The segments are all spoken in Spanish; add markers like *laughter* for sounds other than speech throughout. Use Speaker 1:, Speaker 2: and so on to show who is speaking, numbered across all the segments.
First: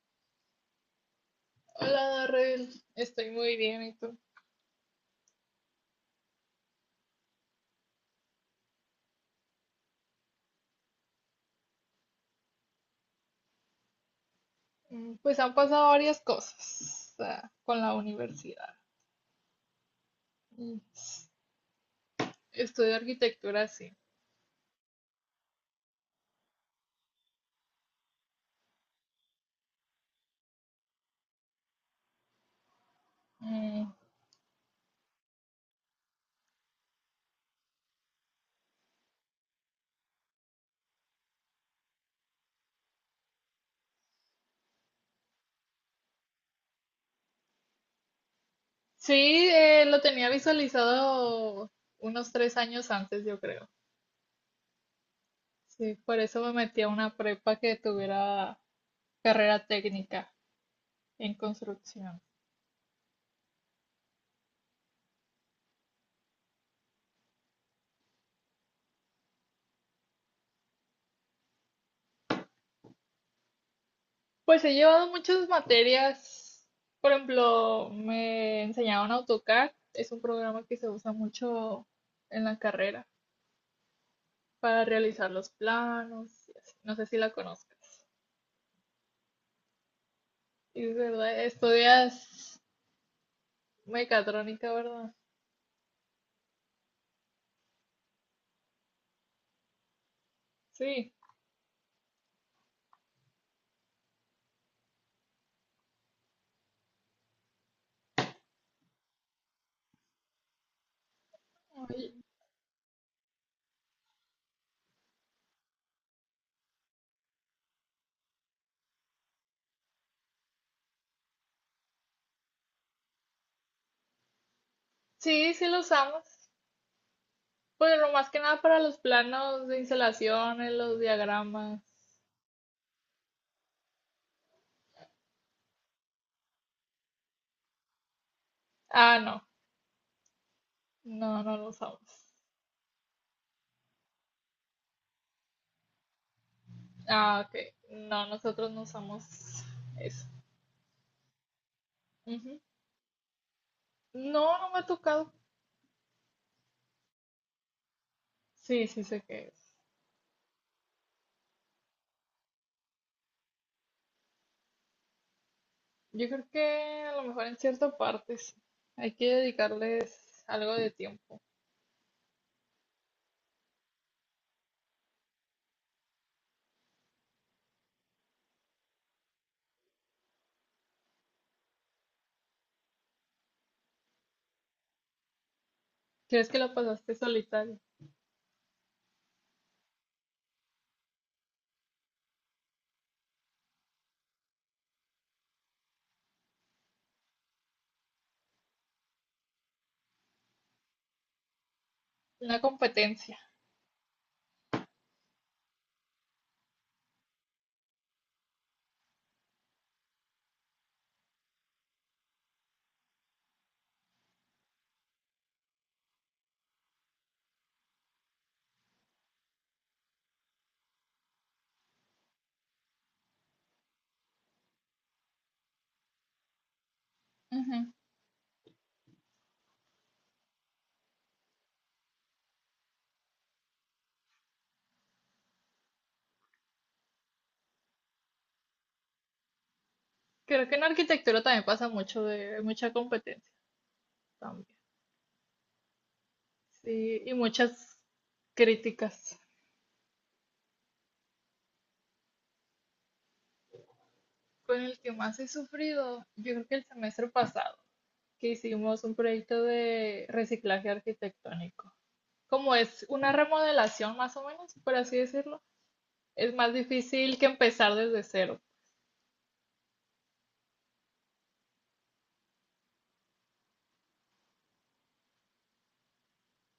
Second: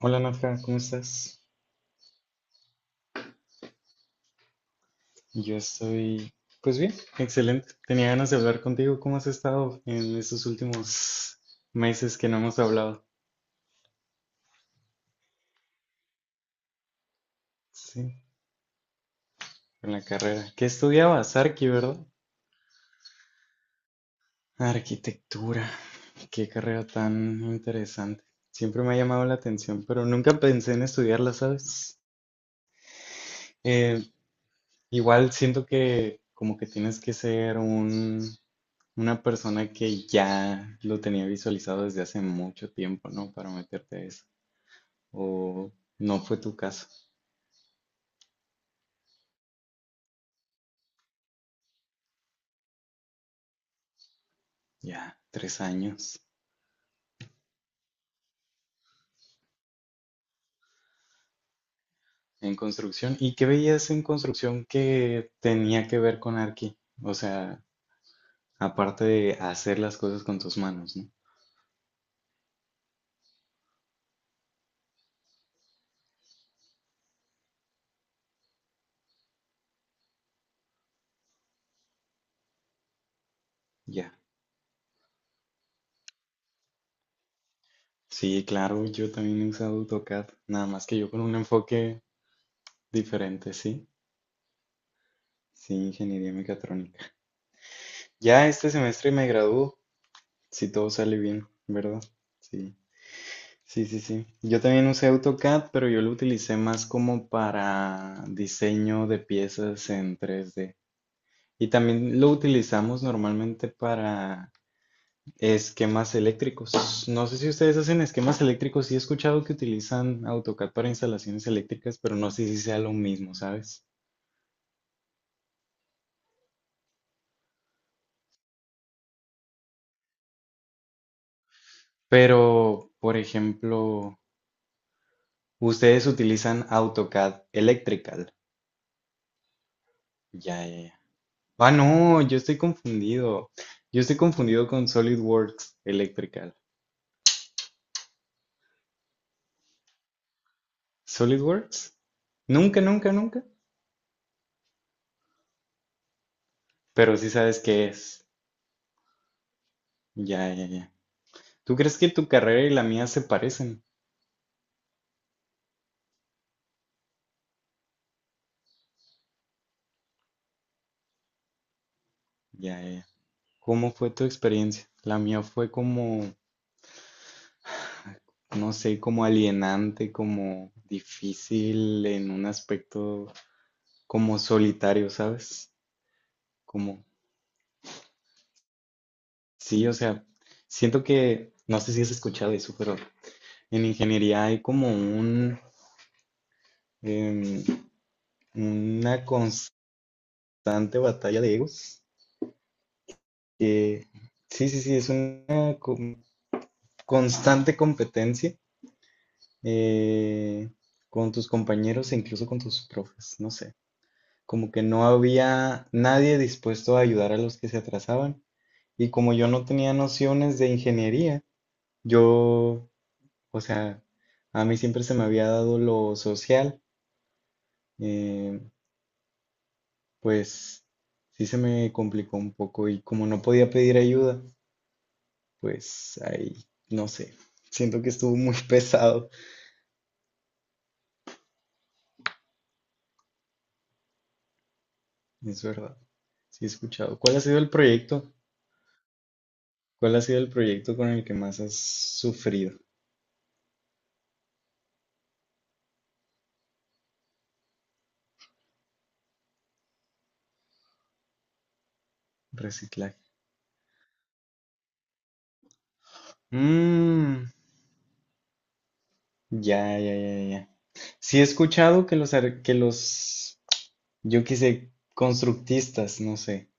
Speaker 1: Hola Nadja, ¿cómo estás?
Speaker 2: Hola, Darrell, estoy muy bien, ¿y tú?
Speaker 1: Yo estoy, pues bien, excelente. Tenía ganas de hablar contigo. ¿Cómo has estado en estos últimos meses que no hemos hablado?
Speaker 2: Pues han pasado varias cosas con la
Speaker 1: Sí,
Speaker 2: universidad.
Speaker 1: en la carrera. ¿Qué
Speaker 2: Mm, s-
Speaker 1: estudiabas? Arqui, ¿verdad?
Speaker 2: Estudio arquitectura, sí.
Speaker 1: Arquitectura. Qué carrera tan interesante. Siempre me ha llamado la atención, pero nunca pensé en estudiarla, ¿sabes?
Speaker 2: Mm,
Speaker 1: Eh, Igual siento que como que tienes que ser un una persona que ya lo tenía visualizado desde hace mucho tiempo, ¿no? Para meterte a eso. O no fue tu caso.
Speaker 2: Sí, lo tenía visualizado unos 3 años antes, yo creo.
Speaker 1: Ya, tres
Speaker 2: Sí, por
Speaker 1: años
Speaker 2: eso me metí a una prepa que tuviera carrera técnica en construcción.
Speaker 1: en construcción. ¿Y qué veías en construcción que tenía que ver con Arqui? O sea, aparte de hacer las cosas con tus manos, ¿no?
Speaker 2: Pues he llevado muchas materias. Por ejemplo, me enseñaron AutoCAD, es un programa que se usa mucho en la carrera,
Speaker 1: Ya.
Speaker 2: para realizar los planos y así. No sé si la conozcas.
Speaker 1: Sí, claro, yo también he usado AutoCAD, nada
Speaker 2: Y
Speaker 1: más
Speaker 2: es
Speaker 1: que yo con un
Speaker 2: verdad,
Speaker 1: enfoque
Speaker 2: estudias
Speaker 1: diferente, sí.
Speaker 2: mecatrónica, ¿verdad?
Speaker 1: Sí, ingeniería mecatrónica. Ya este semestre me gradúo, si todo
Speaker 2: Sí.
Speaker 1: sale bien, ¿verdad? Sí. Sí, sí, sí. Yo también usé AutoCAD, pero yo lo utilicé más como para diseño de piezas en 3D. Y
Speaker 2: Oye,
Speaker 1: también lo utilizamos normalmente para esquemas eléctricos. No sé si ustedes hacen esquemas eléctricos. Sí he escuchado que utilizan AutoCAD para instalaciones eléctricas, pero no sé si sea lo mismo, ¿sabes?
Speaker 2: sí, sí lo usamos. Pues lo más que nada para los planos de instalaciones, los diagramas.
Speaker 1: Pero, por ejemplo, ustedes utilizan AutoCAD Electrical.
Speaker 2: Ah, no.
Speaker 1: Ya, ya, ya.
Speaker 2: No, no lo
Speaker 1: Ah, no,
Speaker 2: usamos.
Speaker 1: yo estoy confundido. Yo estoy confundido con SolidWorks Electrical.
Speaker 2: Ah, ok. No, nosotros no usamos eso.
Speaker 1: ¿SolidWorks?
Speaker 2: Ujú.
Speaker 1: Nunca, nunca, nunca.
Speaker 2: No, no me ha tocado.
Speaker 1: Pero sí sabes qué es.
Speaker 2: Sí, sí sé qué es.
Speaker 1: Ya, ya, ya. ¿Tú crees que tu carrera y la mía se parecen?
Speaker 2: Yo creo que a lo mejor en cierta parte sí. Hay que dedicarles algo de tiempo.
Speaker 1: Ya, ya, ya. ¿Cómo fue tu experiencia? La mía fue como, no sé, como alienante, como difícil en un aspecto como solitario, ¿sabes?
Speaker 2: ¿Crees que lo
Speaker 1: Como,
Speaker 2: pasaste solitario?
Speaker 1: sí, o sea, siento que, no sé si has escuchado eso, pero en ingeniería hay como em, una constante batalla de egos.
Speaker 2: Una competencia.
Speaker 1: que- sí, sí, sí, es una constante competencia, eh, con tus compañeros e incluso con tus profes, no sé. Como que no había nadie dispuesto a ayudar a los que se atrasaban. Y como yo no tenía nociones de ingeniería, yo, o sea, a mí siempre se me había dado lo social.
Speaker 2: Ujú.
Speaker 1: eh, Pues sí se me complicó un poco y como no podía pedir ayuda, pues ahí, no sé, siento que estuvo muy *laughs* pesado,
Speaker 2: Creo que en arquitectura también pasa mucho de mucha competencia también.
Speaker 1: es verdad. Sí he escuchado.
Speaker 2: Sí, y
Speaker 1: ¿Cuál ha sido el
Speaker 2: muchas
Speaker 1: proyecto?
Speaker 2: críticas.
Speaker 1: ¿Cuál ha sido el proyecto con el que más has sufrido?
Speaker 2: Con el que más he sufrido, yo creo que el semestre pasado, que hicimos un proyecto de reciclaje arquitectónico. Como es
Speaker 1: Reciclaje.
Speaker 2: una remodelación más o menos, por así decirlo, es más difícil que
Speaker 1: Mm,
Speaker 2: empezar desde cero.
Speaker 1: ya, ya, ya, ya. Sí he escuchado que los, yo qué sé, constructistas, no sé,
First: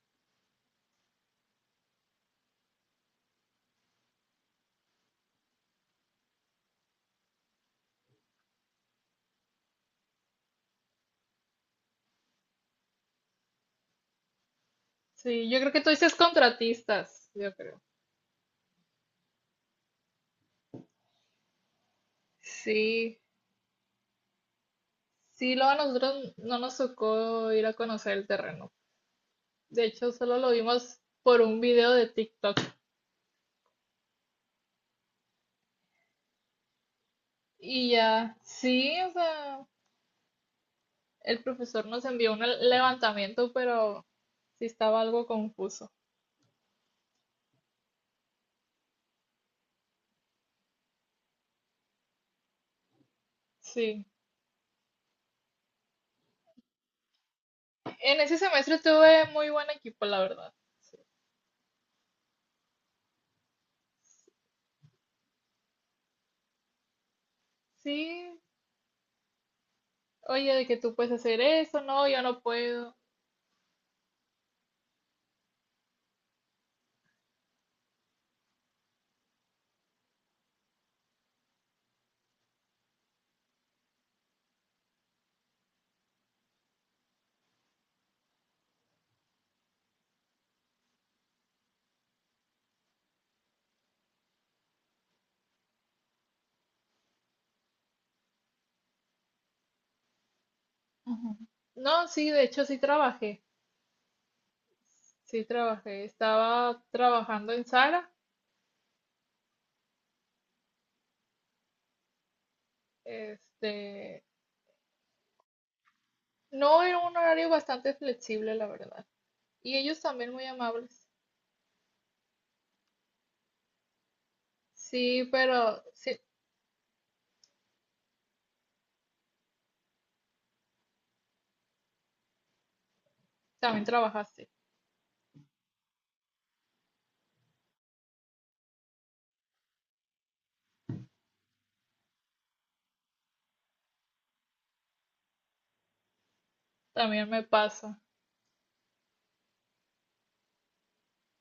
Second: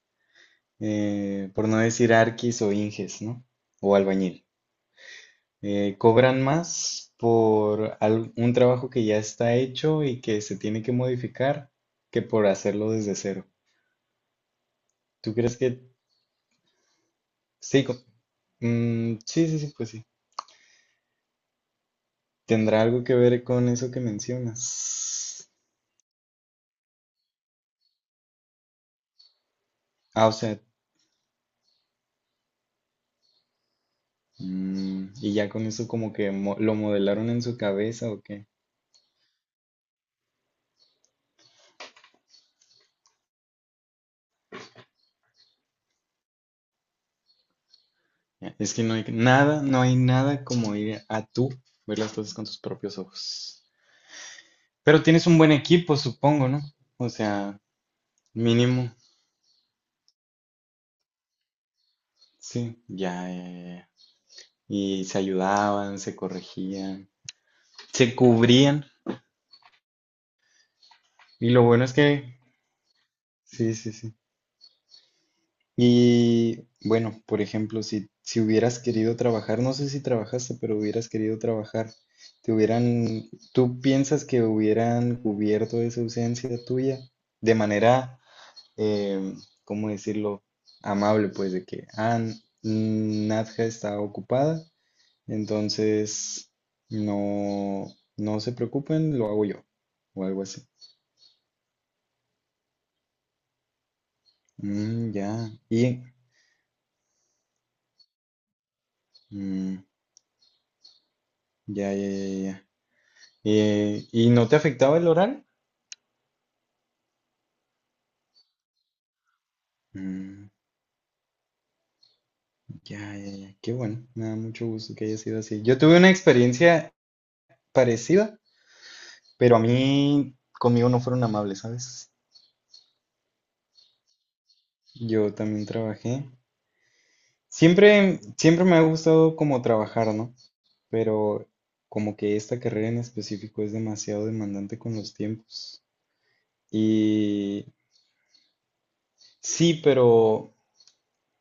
Speaker 1: por no decir arquis o inges, ¿no? O albañil. Cobran más por un trabajo que ya está hecho y que se tiene que modificar que por hacerlo desde cero. ¿Tú
Speaker 2: Sí,
Speaker 1: crees
Speaker 2: yo creo que tú
Speaker 1: que
Speaker 2: dices contratistas, yo creo.
Speaker 1: sí? Sí, sí, sí, pues sí. ¿Tendrá algo que
Speaker 2: Sí,
Speaker 1: ver con eso que mencionas?
Speaker 2: sí, luego a nosotros no nos tocó ir a conocer el terreno. De hecho,
Speaker 1: Ah, o
Speaker 2: solo lo
Speaker 1: sea,
Speaker 2: vimos por un video de TikTok.
Speaker 1: y ya con eso como que lo modelaron en su
Speaker 2: Y
Speaker 1: cabeza o
Speaker 2: ya,
Speaker 1: qué.
Speaker 2: sí, o sea, el profesor nos envió un levantamiento, pero sí estaba algo confuso.
Speaker 1: Es que no hay nada, no hay nada como ir a tú ver las cosas con tus propios ojos.
Speaker 2: Sí.
Speaker 1: Pero tienes un buen equipo, supongo, ¿no? O sea,
Speaker 2: En ese semestre
Speaker 1: mínimo.
Speaker 2: tuve muy buen equipo, la verdad. Sí.
Speaker 1: Sí, ya, ya, ya, ya. Y se ayudaban, se corregían, se
Speaker 2: Sí,
Speaker 1: cubrían.
Speaker 2: oye, de que tú puedes hacer
Speaker 1: Y lo
Speaker 2: eso,
Speaker 1: bueno es
Speaker 2: no, yo
Speaker 1: que,
Speaker 2: no puedo.
Speaker 1: sí, sí, sí. Y bueno, por ejemplo, si hubieras querido trabajar, no sé si trabajaste, pero hubieras querido trabajar, ¿tú piensas que hubieran cubierto esa ausencia tuya de manera, eh, ¿cómo decirlo? Amable, pues de que, ah, Nadja está ocupada, entonces, no, no se preocupen, lo hago yo. O algo así.
Speaker 2: Ujú. No, sí, de hecho sí trabajé, sí
Speaker 1: Ya.
Speaker 2: trabajé. Estaba trabajando en Sara,
Speaker 1: Mm, ya, ya, ya, ya.
Speaker 2: este,
Speaker 1: ¿Y no te afectaba el oral?
Speaker 2: No, era un horario bastante flexible, la verdad. Y ellos también muy
Speaker 1: Mm,
Speaker 2: amables.
Speaker 1: ya, ya, ya. Qué bueno. Me da mucho gusto que haya
Speaker 2: Sí,
Speaker 1: sido así. Yo
Speaker 2: pero
Speaker 1: tuve una
Speaker 2: sí,
Speaker 1: experiencia parecida, pero a mí, conmigo no fueron amables, ¿sabes?
Speaker 2: también trabajaste.
Speaker 1: Yo también trabajé. Siempre, siempre me ha gustado como trabajar, ¿no? Pero como que esta carrera en específico es demasiado demandante con los tiempos.
Speaker 2: También me
Speaker 1: Y
Speaker 2: pasa.
Speaker 1: sí, pero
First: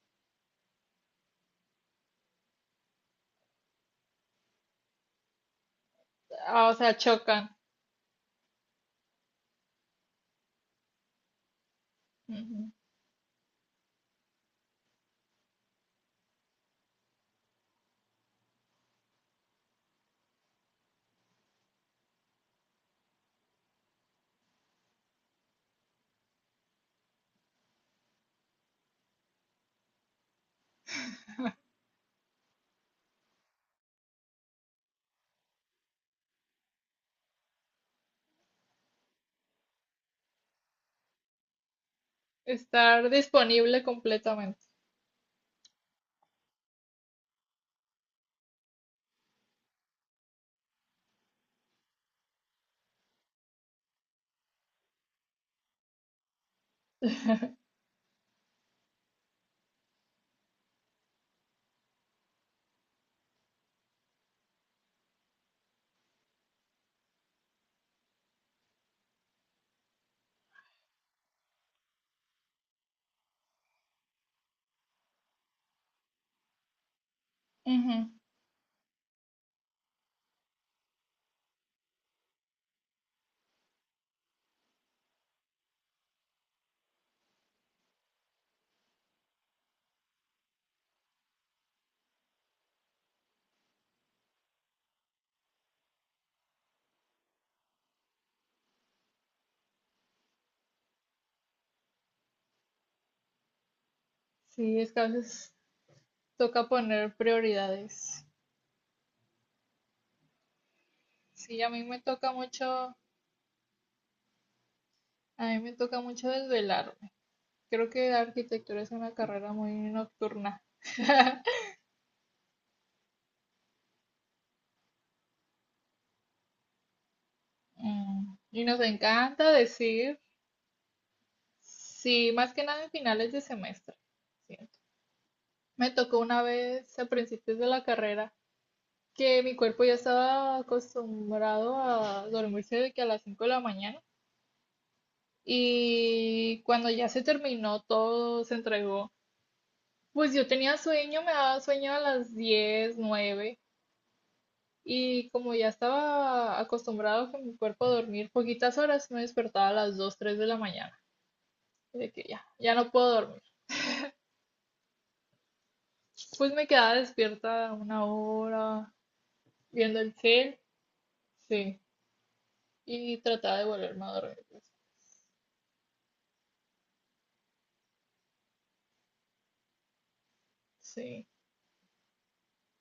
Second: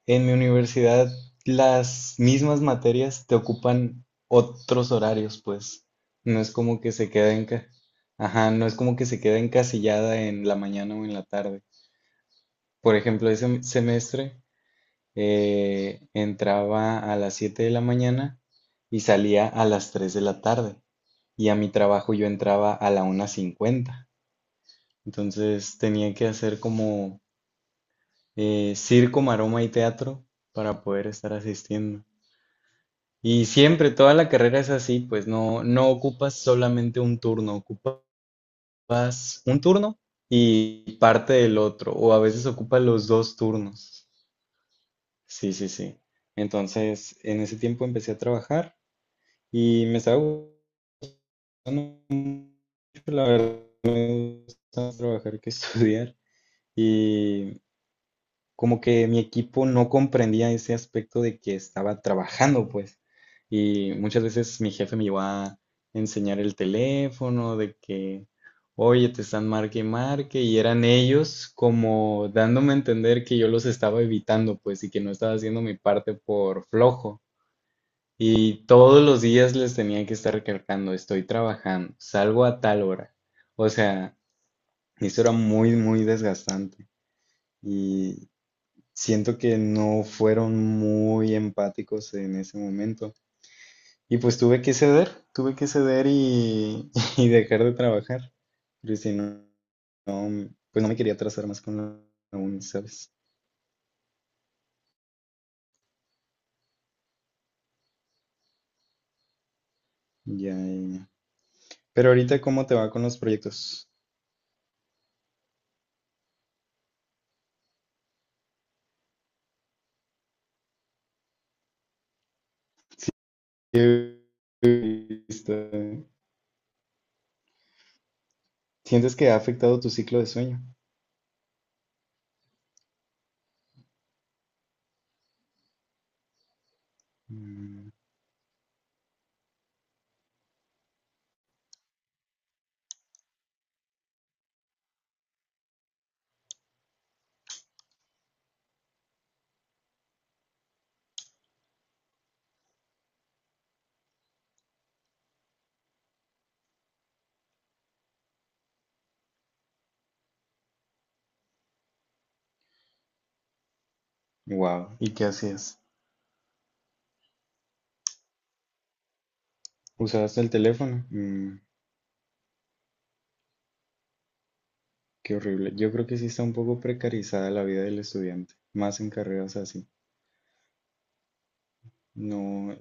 Speaker 1: en mi universidad las mismas materias te ocupan otros horarios, pues. No es
Speaker 2: Ah, o
Speaker 1: como que
Speaker 2: sea,
Speaker 1: se queda
Speaker 2: chocan.
Speaker 1: ajá, no es como que se queda encasillada en la mañana o en la tarde.
Speaker 2: Ujú.
Speaker 1: Por ejemplo, ese semestre entraba a las 7 de la mañana y salía a las 3 de la tarde. Y a mi trabajo yo entraba a la 1:50. Entonces tenía que hacer como circo, maroma y teatro para poder estar asistiendo. Y siempre, toda la carrera es así, pues no, no ocupas solamente un turno, ocupas un turno y parte del otro, o a veces ocupas
Speaker 2: Estar
Speaker 1: los dos
Speaker 2: disponible
Speaker 1: turnos.
Speaker 2: completamente.
Speaker 1: Sí, sí, sí. Entonces, en ese tiempo empecé a trabajar. Y me estaba gustando mucho, la verdad, más trabajar que *laughs* estudiar. Y como que mi equipo no comprendía ese aspecto de que estaba trabajando, pues. Y muchas veces mi jefe me iba a enseñar el teléfono, de que, oye, te están marque y marque, y eran ellos como dándome a entender que yo los estaba evitando, pues, y que no estaba haciendo mi parte por flojo.
Speaker 2: Ujú.
Speaker 1: Y todos los días les tenía que estar recalcando, estoy trabajando, salgo a tal hora. O sea, eso era muy, muy desgastante. Y siento que no fueron muy empáticos en ese momento. Y pues tuve que ceder y, *laughs* y dejar de trabajar. Pero si no, pues no me quería atrasar más con la uni, ¿sabes?
Speaker 2: Sí, es que a veces toca poner prioridades.
Speaker 1: Ya, ya, ya.
Speaker 2: Sí,
Speaker 1: Pero ahorita, ¿cómo te va con los proyectos?
Speaker 2: a mí me toca mucho desvelarme. Creo que la arquitectura es una carrera muy nocturna.
Speaker 1: ¿Qué- qué-
Speaker 2: Mm. Y nos
Speaker 1: ¿Sientes que ha
Speaker 2: encanta
Speaker 1: afectado tu
Speaker 2: decir
Speaker 1: ciclo de sueño?
Speaker 2: sí, más que nada en finales de semestre, siento. Me tocó una vez a principios de la carrera que mi cuerpo ya estaba acostumbrado a dormirse de que a las 5 de la mañana, y cuando ya se terminó todo, se entregó. Pues yo tenía sueño, me daba sueño a las 10 9, y como ya estaba acostumbrado con mi cuerpo a dormir poquitas horas, me despertaba a las 2 3 de la mañana. De que ya, ya no puedo dormir.
Speaker 1: Wow. ¿Y qué hacías?
Speaker 2: Pues me quedaba despierta una hora, viendo el
Speaker 1: ¿Usabas el
Speaker 2: cel,
Speaker 1: teléfono?
Speaker 2: sí. Y trataba de volverme a dormir.
Speaker 1: Qué horrible. Yo creo que sí está un poco precarizada la vida del estudiante, más en carreras así.
Speaker 2: Sí.
Speaker 1: No,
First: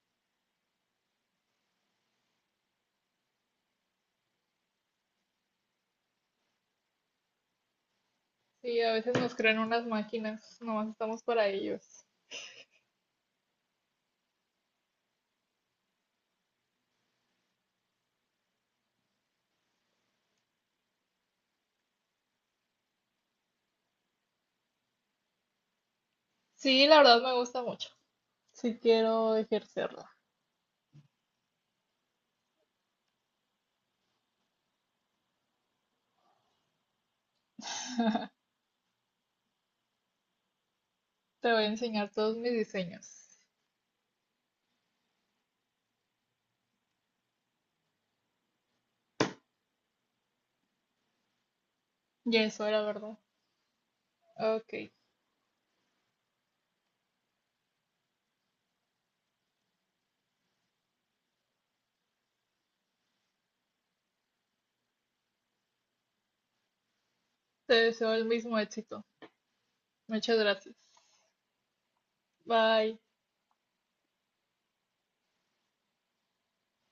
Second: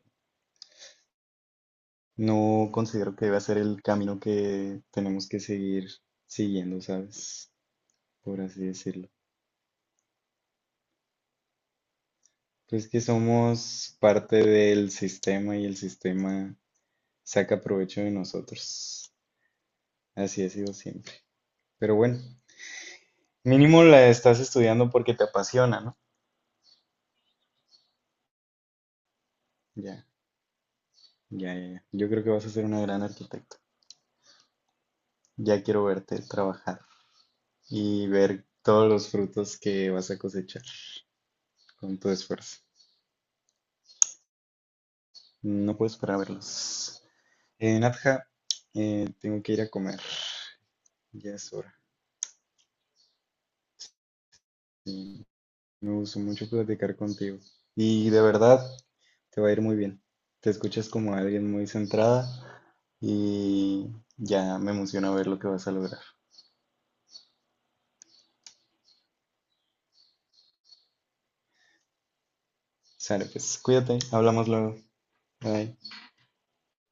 Speaker 1: no considero que deba ser el camino que tenemos que seguir siguiendo, ¿sabes? Por así
Speaker 2: Sí, a
Speaker 1: decirlo.
Speaker 2: veces nos crean unas máquinas, nomás estamos para ellos.
Speaker 1: Pues que somos parte del sistema y el sistema saca provecho de nosotros. Así ha sido siempre. Pero bueno, mínimo la estás estudiando porque te apasiona, ¿no?
Speaker 2: Sí, la verdad me gusta mucho. Sí quiero
Speaker 1: Ya.
Speaker 2: ejercerla.
Speaker 1: Ya, ya, ya. Yo creo que vas a ser una gran arquitecta. Ya quiero verte trabajar y
Speaker 2: *laughs*
Speaker 1: ver todos los frutos que vas a cosechar
Speaker 2: Te voy a
Speaker 1: con tu
Speaker 2: enseñar todos mis
Speaker 1: esfuerzo.
Speaker 2: diseños.
Speaker 1: No puedo esperar a verlos. Nadja, tengo que ir a comer. Ya es hora.
Speaker 2: Y eso era verdad. Ok.
Speaker 1: Y me gustó mucho platicar contigo. Y de verdad, te va a ir muy bien. Te escuchas como alguien muy centrada y ya me emociona ver lo que vas a lograr.
Speaker 2: Te deseo el mismo éxito. Muchas gracias. Bye.
Speaker 1: Sale, pues cuídate, hablamos luego. Bye.